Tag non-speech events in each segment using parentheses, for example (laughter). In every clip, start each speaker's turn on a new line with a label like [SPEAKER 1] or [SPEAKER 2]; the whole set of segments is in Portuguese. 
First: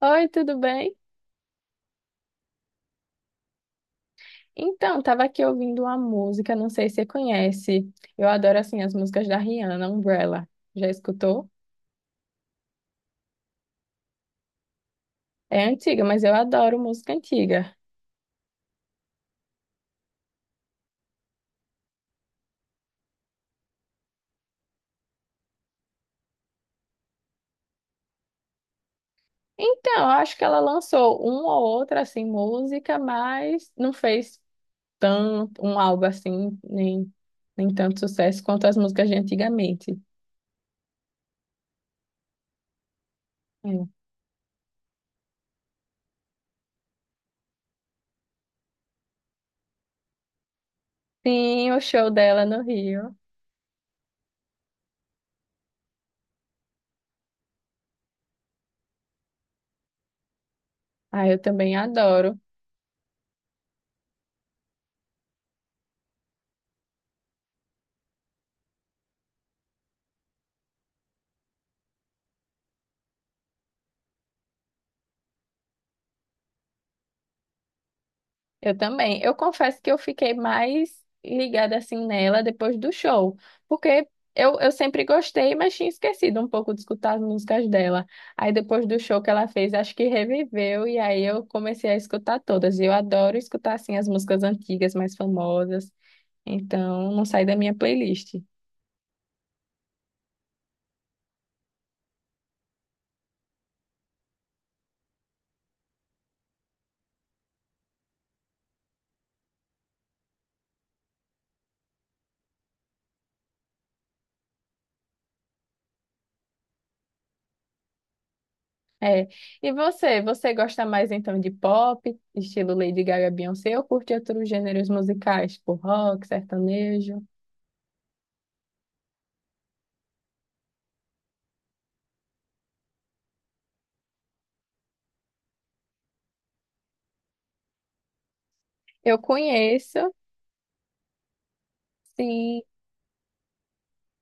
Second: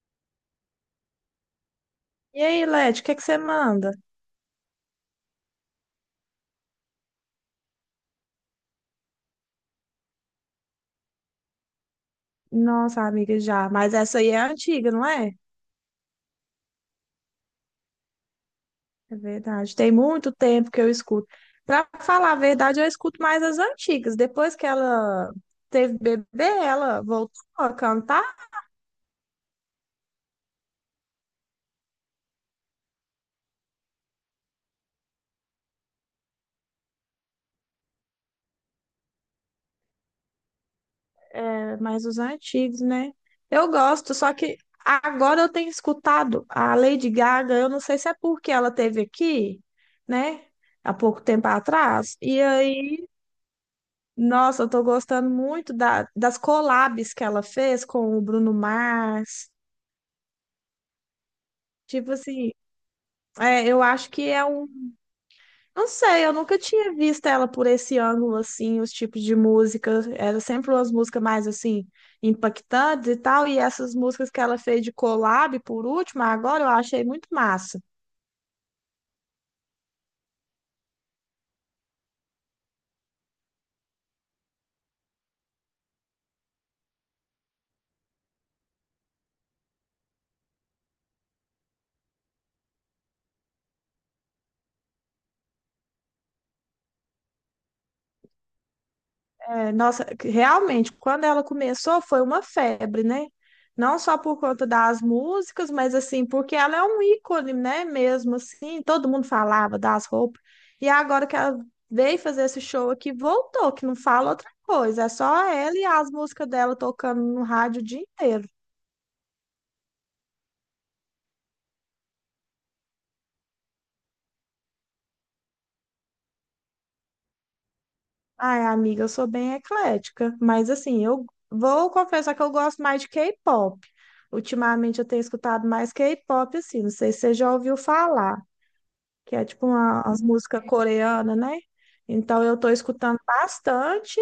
[SPEAKER 1] Oi, tudo bem?
[SPEAKER 2] E aí, Leti, o que que você manda?
[SPEAKER 1] Então, tava aqui ouvindo uma música, não sei se você conhece. Eu adoro assim as músicas da Rihanna, Umbrella. Já escutou?
[SPEAKER 2] Nossa, amiga, já. Mas essa aí é antiga, não é?
[SPEAKER 1] É antiga, mas eu adoro música antiga.
[SPEAKER 2] É verdade. Tem muito tempo que eu escuto. Pra falar a verdade, eu escuto mais as antigas. Depois que ela teve bebê, ela voltou a cantar,
[SPEAKER 1] Então, eu acho que ela lançou uma ou outra assim música, mas não fez tanto um álbum assim, nem tanto sucesso quanto as músicas de antigamente.
[SPEAKER 2] é, mas os antigos, né? Eu
[SPEAKER 1] É.
[SPEAKER 2] gosto, só que agora eu tenho escutado a Lady Gaga. Eu não sei se é porque ela teve aqui, né? Há pouco tempo
[SPEAKER 1] Sim, o show
[SPEAKER 2] atrás. E
[SPEAKER 1] dela no
[SPEAKER 2] aí.
[SPEAKER 1] Rio.
[SPEAKER 2] Nossa, eu tô gostando muito das collabs que ela fez com o Bruno Mars.
[SPEAKER 1] Ah, eu também
[SPEAKER 2] Tipo
[SPEAKER 1] adoro.
[SPEAKER 2] assim, é, eu acho que é um. Não sei, eu nunca tinha visto ela por esse ângulo, assim, os tipos de música. Era sempre umas músicas mais, assim, impactantes e tal. E essas músicas que ela fez de collab, por último, agora eu achei muito massa.
[SPEAKER 1] Eu também. Eu confesso que eu fiquei mais ligada assim nela depois do show, porque eu sempre gostei, mas tinha esquecido um pouco de escutar as músicas dela. Aí depois do show que ela fez, acho que reviveu e aí eu comecei a escutar todas. E eu adoro escutar assim as músicas antigas, mais famosas. Então, não sai da minha playlist.
[SPEAKER 2] É, nossa, realmente, quando ela começou foi uma febre, né? Não só por conta das músicas, mas assim, porque ela é um ícone, né? Mesmo assim, todo mundo falava das roupas. E agora que ela veio fazer esse show aqui, voltou, que não fala outra coisa, é só ela e as músicas dela tocando no rádio o dia inteiro.
[SPEAKER 1] É. E você, você gosta mais então de pop, estilo Lady Gaga, Beyoncé, ou curte outros gêneros musicais, tipo rock, sertanejo?
[SPEAKER 2] Ai, amiga, eu sou bem eclética, mas assim, eu vou confessar que eu gosto mais de K-pop. Ultimamente eu tenho escutado mais K-pop, assim, não sei se você já ouviu falar.
[SPEAKER 1] Eu
[SPEAKER 2] Que é tipo uma,
[SPEAKER 1] conheço,
[SPEAKER 2] as músicas coreanas, né? Então eu
[SPEAKER 1] sim.
[SPEAKER 2] tô escutando bastante,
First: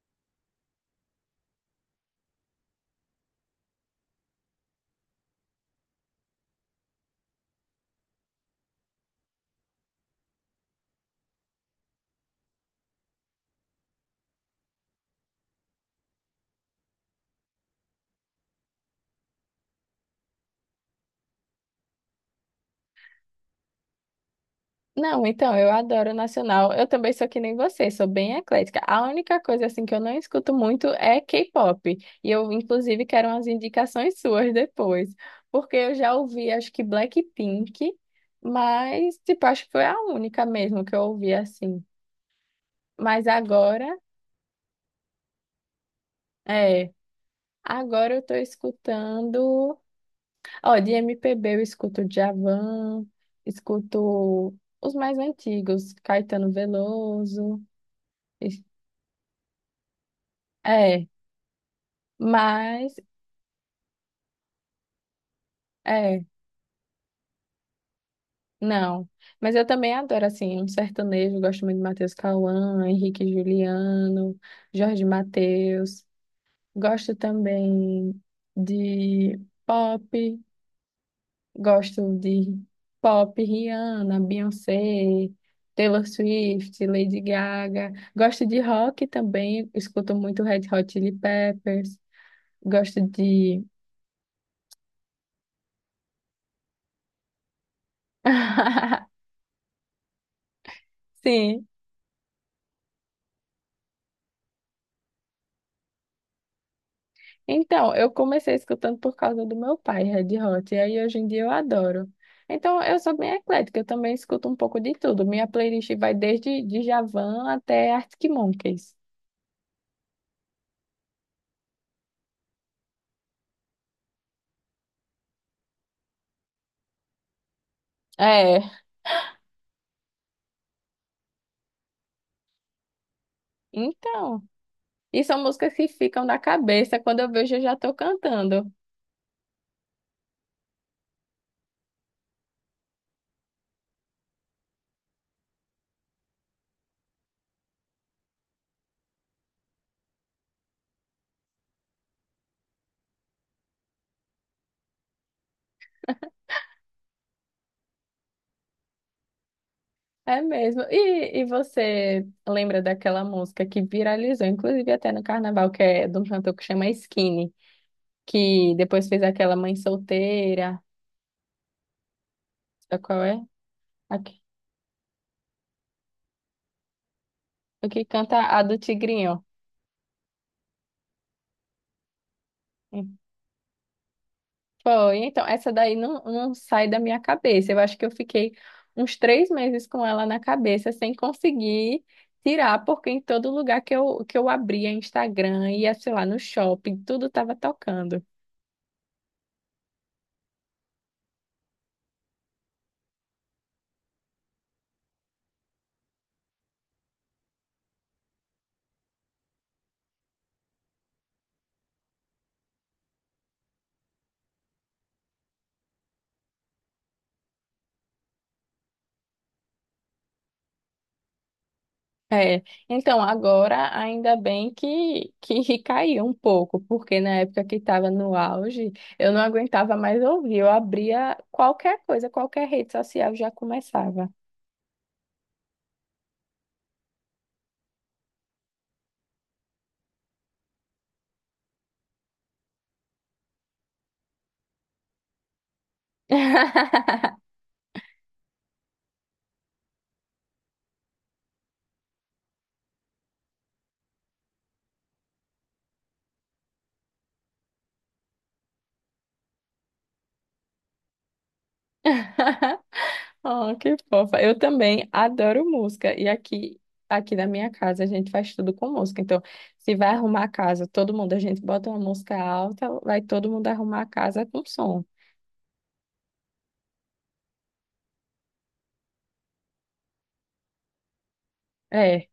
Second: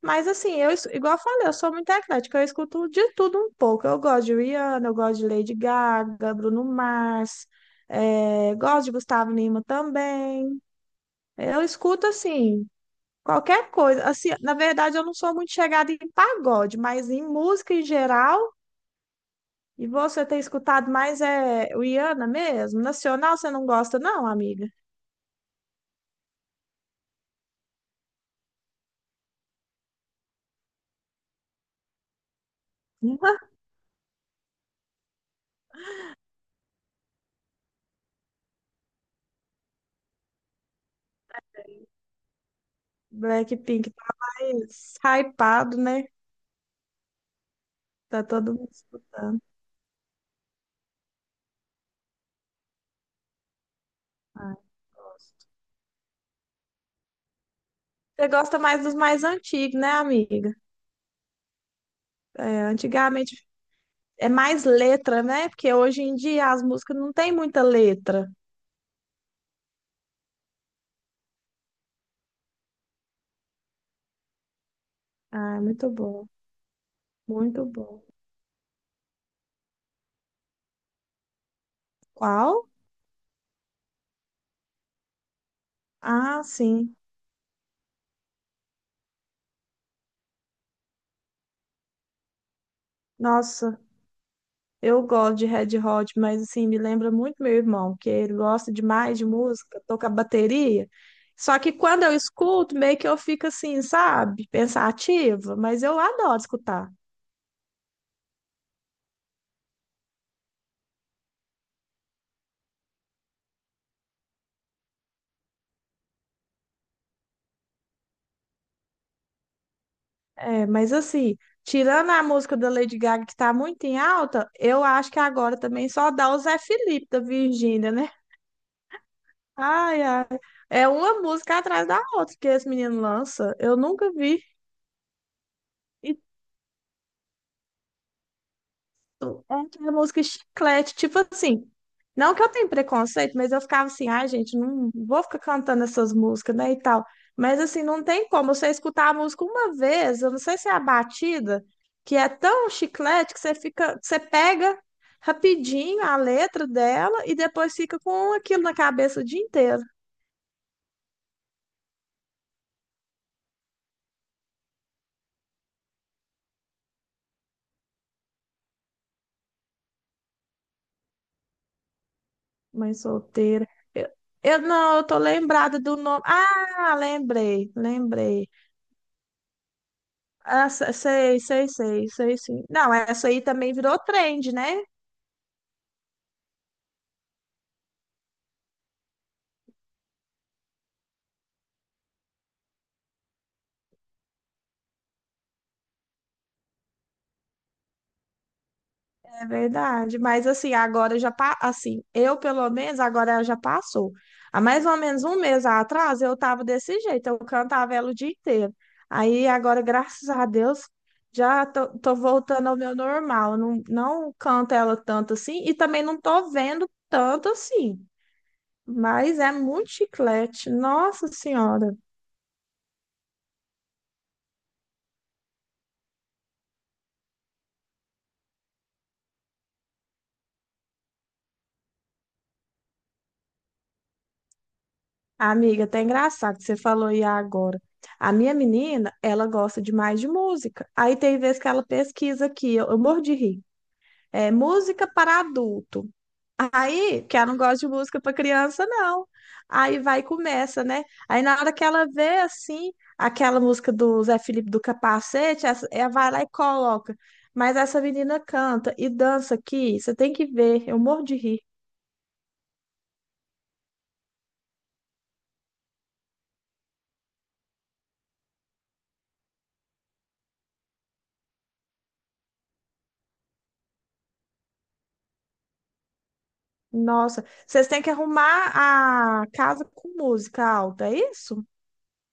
[SPEAKER 2] mas assim, igual eu falei, eu sou muito eclética, eu escuto de tudo um pouco. Eu gosto de Rihanna, eu gosto de Lady Gaga, Bruno Mars, gosto de Gustavo Lima também. Eu escuto assim, qualquer coisa. Assim, na verdade, eu não sou muito chegada em pagode, mas em música em geral. E você tem escutado mais é Rihanna mesmo? Nacional você não gosta, não, amiga?
[SPEAKER 1] Não, então, eu adoro nacional. Eu também sou que nem você, sou bem eclética. A única coisa assim que eu não escuto muito é K-pop. E eu inclusive quero umas indicações suas depois, porque eu já ouvi acho que Blackpink, mas tipo, acho que foi a única mesmo que eu ouvi assim. Mas agora,
[SPEAKER 2] Blackpink tá mais hypado, né?
[SPEAKER 1] é, agora eu
[SPEAKER 2] Tá
[SPEAKER 1] tô
[SPEAKER 2] todo mundo escutando.
[SPEAKER 1] escutando, ó, de MPB eu escuto Djavan,
[SPEAKER 2] Ai,
[SPEAKER 1] escuto os mais
[SPEAKER 2] gosto.
[SPEAKER 1] antigos, Caetano Veloso,
[SPEAKER 2] Você gosta mais dos mais antigos, né, amiga?
[SPEAKER 1] é,
[SPEAKER 2] É,
[SPEAKER 1] mas
[SPEAKER 2] antigamente é mais letra, né? Porque hoje em
[SPEAKER 1] é,
[SPEAKER 2] dia as músicas não tem muita letra.
[SPEAKER 1] não. Mas eu também adoro assim um sertanejo, gosto muito de Matheus Cauã, Henrique e Juliano, Jorge
[SPEAKER 2] Ah, muito
[SPEAKER 1] Mateus.
[SPEAKER 2] bom,
[SPEAKER 1] Gosto
[SPEAKER 2] muito bom.
[SPEAKER 1] também de pop, gosto de
[SPEAKER 2] Qual?
[SPEAKER 1] pop, Rihanna, Beyoncé, Taylor
[SPEAKER 2] Ah,
[SPEAKER 1] Swift,
[SPEAKER 2] sim.
[SPEAKER 1] Lady Gaga. Gosto de rock também, escuto muito Red Hot Chili Peppers. Gosto de
[SPEAKER 2] Nossa. Eu gosto de Red Hot, mas assim, me lembra muito meu irmão, que ele gosta
[SPEAKER 1] (laughs)
[SPEAKER 2] demais de música, toca bateria. Só
[SPEAKER 1] sim.
[SPEAKER 2] que quando eu escuto, meio que eu fico assim, sabe, pensativa, mas eu adoro escutar.
[SPEAKER 1] Então, eu comecei escutando por causa do meu pai, Red Hot, e aí hoje em dia eu adoro. Então, eu sou bem eclética, eu também escuto um pouco de tudo. Minha playlist vai desde Djavan até Arctic Monkeys.
[SPEAKER 2] É, mas assim, tirando a música da Lady Gaga, que tá muito em alta, eu acho que agora também só dá o Zé Felipe da Virgínia, né?
[SPEAKER 1] É,
[SPEAKER 2] Ai, ai. É uma música atrás da outra que esse menino lança. Eu nunca
[SPEAKER 1] então.
[SPEAKER 2] vi.
[SPEAKER 1] E são músicas que
[SPEAKER 2] E
[SPEAKER 1] ficam na cabeça, quando eu vejo eu já tô cantando.
[SPEAKER 2] é aquela música chiclete, tipo assim. Não que eu tenha preconceito, mas eu ficava assim, ai, gente, não vou ficar cantando essas músicas, né, e tal. Mas assim, não tem como você escutar a música uma vez, eu não sei se é a batida, que é tão chiclete que você fica, você pega rapidinho a letra dela e depois fica com aquilo na cabeça o dia inteiro.
[SPEAKER 1] É mesmo. E você lembra daquela música que viralizou, inclusive até no carnaval, que é de um cantor que chama Skinny, que depois fez aquela Mãe Solteira,
[SPEAKER 2] Mãe
[SPEAKER 1] sabe qual é?
[SPEAKER 2] solteira. Eu, eu não, eu tô lembrada do nome. Ah, lembrei,
[SPEAKER 1] O que canta
[SPEAKER 2] lembrei.
[SPEAKER 1] a do Tigrinho.
[SPEAKER 2] Ah, sei, sei, sei, sei, sim. Não, essa aí também virou trend, né?
[SPEAKER 1] Foi, então, essa daí não sai da minha cabeça. Eu acho que eu fiquei uns 3 meses com ela na cabeça, sem conseguir tirar, porque em todo lugar que eu abria Instagram, ia, sei lá, no shopping, tudo tava tocando.
[SPEAKER 2] É verdade. Mas assim, assim, eu pelo menos agora já passou. Há mais ou menos um mês atrás eu tava desse jeito, eu cantava ela o dia inteiro. Aí agora, graças a Deus, já tô voltando ao meu normal. Não, não canto ela tanto assim e também não tô vendo tanto assim. Mas é muito chiclete, nossa senhora.
[SPEAKER 1] É, então agora ainda bem que (laughs) caiu um pouco, porque na época que estava no auge, eu não aguentava mais ouvir, eu abria qualquer coisa, qualquer rede social já começava.
[SPEAKER 2] Amiga, até engraçado que você falou aí agora. A minha menina, ela gosta demais de música. Aí tem vezes que ela pesquisa aqui, eu morro de rir. É música para adulto. Aí, que ela
[SPEAKER 1] (laughs)
[SPEAKER 2] não gosta de música para criança, não. Aí vai e começa, né? Aí na hora que ela vê assim, aquela música do Zé Felipe do Capacete, ela vai lá e coloca. Mas essa menina canta e dança aqui, você tem que ver, eu morro de rir.
[SPEAKER 1] (laughs) Oh, que fofa. Eu também adoro música. E aqui na minha casa a gente faz tudo com música. Então, se vai arrumar a casa, todo mundo, a gente bota uma música alta, vai todo mundo arrumar a casa com som.
[SPEAKER 2] Nossa, vocês têm que arrumar a casa com música alta, é isso?
[SPEAKER 1] É.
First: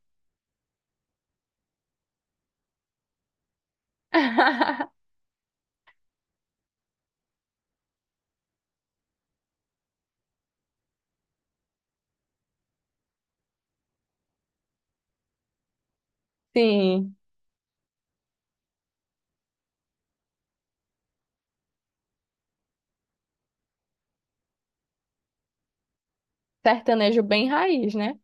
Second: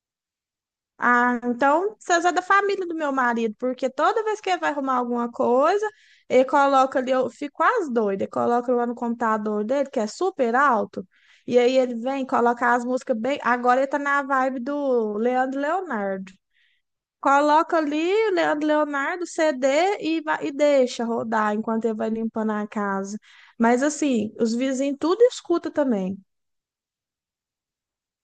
[SPEAKER 2] Ah, então vocês é da família do meu marido, porque toda vez que ele vai
[SPEAKER 1] (laughs)
[SPEAKER 2] arrumar alguma coisa, ele coloca ali, eu fico quase doida, ele coloca lá no computador dele, que é super alto, e aí ele vem, coloca as músicas bem. Agora ele tá na vibe do Leandro e Leonardo.
[SPEAKER 1] Sim,
[SPEAKER 2] Coloca ali o Leandro e Leonardo, CD e, vai, e deixa rodar enquanto ele vai limpando a casa. Mas assim, os vizinhos tudo escuta também.
[SPEAKER 1] sertanejo bem raiz, né?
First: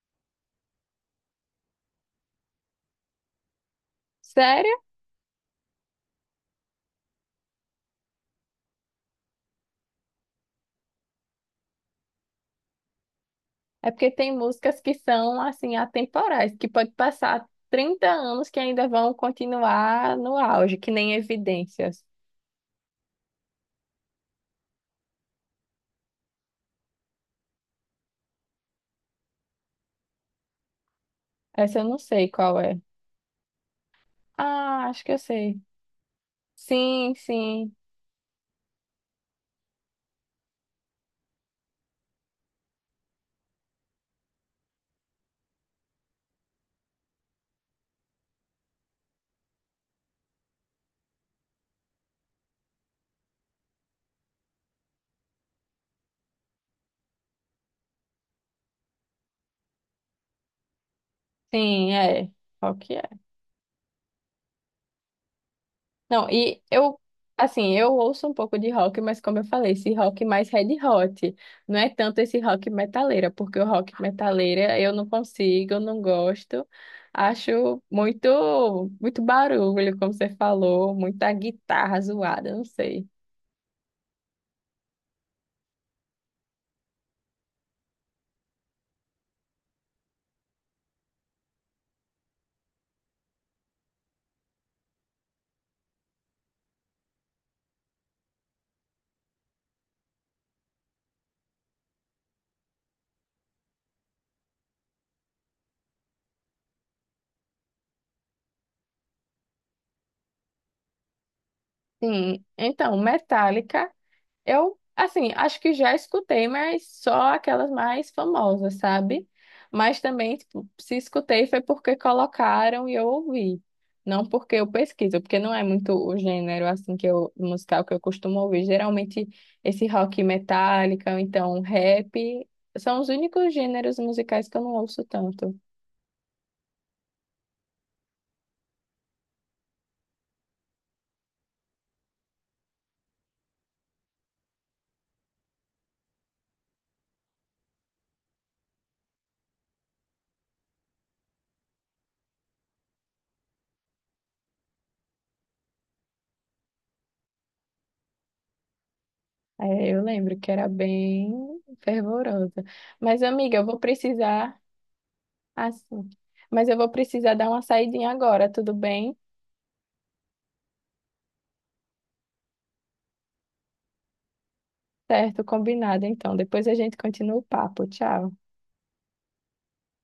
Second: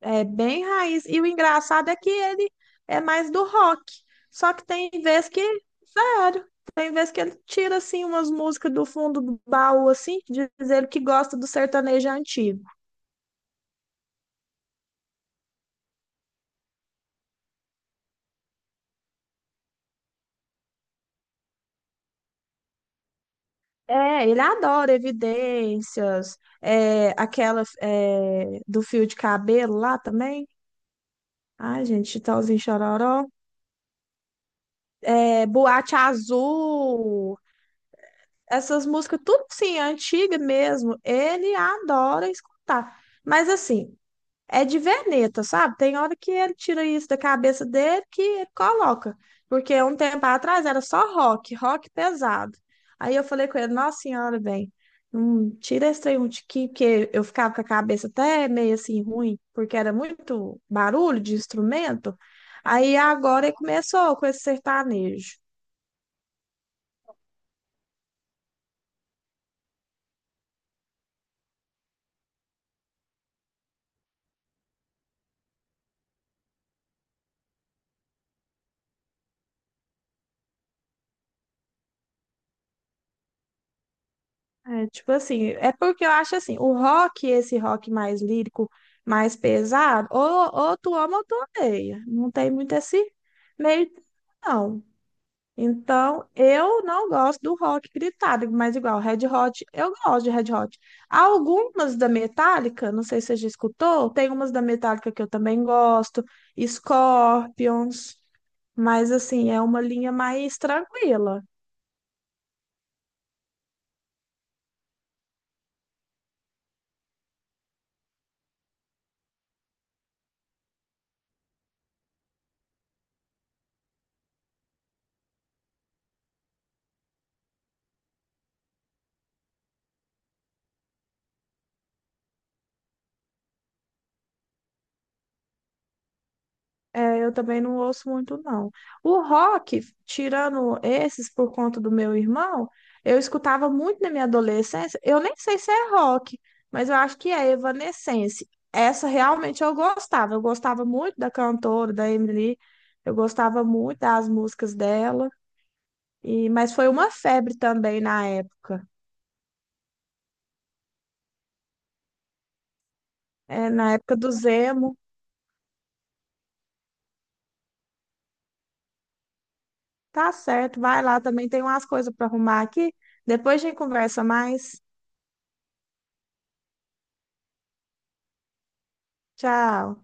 [SPEAKER 2] É bem raiz. E o engraçado é que ele é mais do rock. Só que
[SPEAKER 1] Sério?
[SPEAKER 2] tem vez que, sério, tem vez que ele tira assim umas músicas do fundo do baú assim, diz ele que gosta do sertanejo antigo.
[SPEAKER 1] É porque tem músicas que são assim atemporais, que pode passar 30 anos que ainda vão continuar no auge, que nem Evidências.
[SPEAKER 2] É, ele adora Evidências, é, aquela é, do fio de cabelo lá também.
[SPEAKER 1] Essa eu
[SPEAKER 2] Ai,
[SPEAKER 1] não
[SPEAKER 2] gente,
[SPEAKER 1] sei
[SPEAKER 2] Chitãozinho
[SPEAKER 1] qual
[SPEAKER 2] e
[SPEAKER 1] é.
[SPEAKER 2] Chororó.
[SPEAKER 1] Ah, acho que eu
[SPEAKER 2] É,
[SPEAKER 1] sei.
[SPEAKER 2] Boate
[SPEAKER 1] Sim,
[SPEAKER 2] Azul.
[SPEAKER 1] sim,
[SPEAKER 2] Essas músicas, tudo sim, antiga mesmo. Ele adora escutar. Mas assim, é de veneta, sabe? Tem hora que ele tira isso da cabeça dele que ele coloca. Porque um tempo atrás era só rock, rock pesado. Aí eu falei com ele, nossa senhora, tira esse trem de aqui, porque eu ficava com a cabeça até meio assim ruim, porque era muito barulho de
[SPEAKER 1] sim,
[SPEAKER 2] instrumento.
[SPEAKER 1] é. Rock
[SPEAKER 2] Aí
[SPEAKER 1] é.
[SPEAKER 2] agora ele começou com esse sertanejo.
[SPEAKER 1] Não, e eu, assim, eu ouço um pouco de rock, mas como eu falei, esse rock mais Red Hot, não é tanto esse rock metaleira, porque o rock metaleira eu não consigo, eu não gosto. Acho muito, muito barulho, como você falou, muita guitarra zoada, não sei.
[SPEAKER 2] É, tipo assim, é porque eu acho assim, o rock, esse rock mais lírico, mais pesado, ou tu ama ou tu odeia. Não tem muito esse meio, termo, não. Então, eu não gosto do rock gritado, mas igual, Red Hot, eu gosto de Red Hot. Algumas da Metallica, não sei se você já escutou, tem umas da Metallica que eu também gosto, Scorpions, mas assim, é uma linha mais tranquila.
[SPEAKER 1] Sim, então, Metallica. Eu, assim, acho que já escutei, mas só aquelas mais famosas, sabe? Mas também, tipo, se escutei foi porque colocaram e eu ouvi. Não porque eu pesquiso, porque não é muito o gênero, assim, que eu, musical que eu costumo ouvir. Geralmente, esse rock metálica, ou então rap, são os únicos gêneros musicais que eu não ouço tanto.
[SPEAKER 2] É, eu também não ouço muito, não. O rock, tirando esses por conta do meu irmão, eu escutava muito na minha adolescência. Eu nem sei se é rock, mas eu acho que é Evanescence. Essa realmente eu gostava. Eu gostava muito da cantora, da Emily. Eu gostava muito das músicas dela. E, mas foi uma febre também na época.
[SPEAKER 1] É, eu lembro que era bem fervorosa. Mas, amiga, eu
[SPEAKER 2] É,
[SPEAKER 1] vou
[SPEAKER 2] na época do
[SPEAKER 1] precisar
[SPEAKER 2] Zemo.
[SPEAKER 1] assim. Mas eu vou precisar dar uma saidinha agora, tudo bem?
[SPEAKER 2] Tá certo, vai lá também. Tem umas coisas para arrumar aqui. Depois a gente conversa mais.
[SPEAKER 1] Certo, combinado então. Depois a gente continua o papo. Tchau.
[SPEAKER 2] Tchau.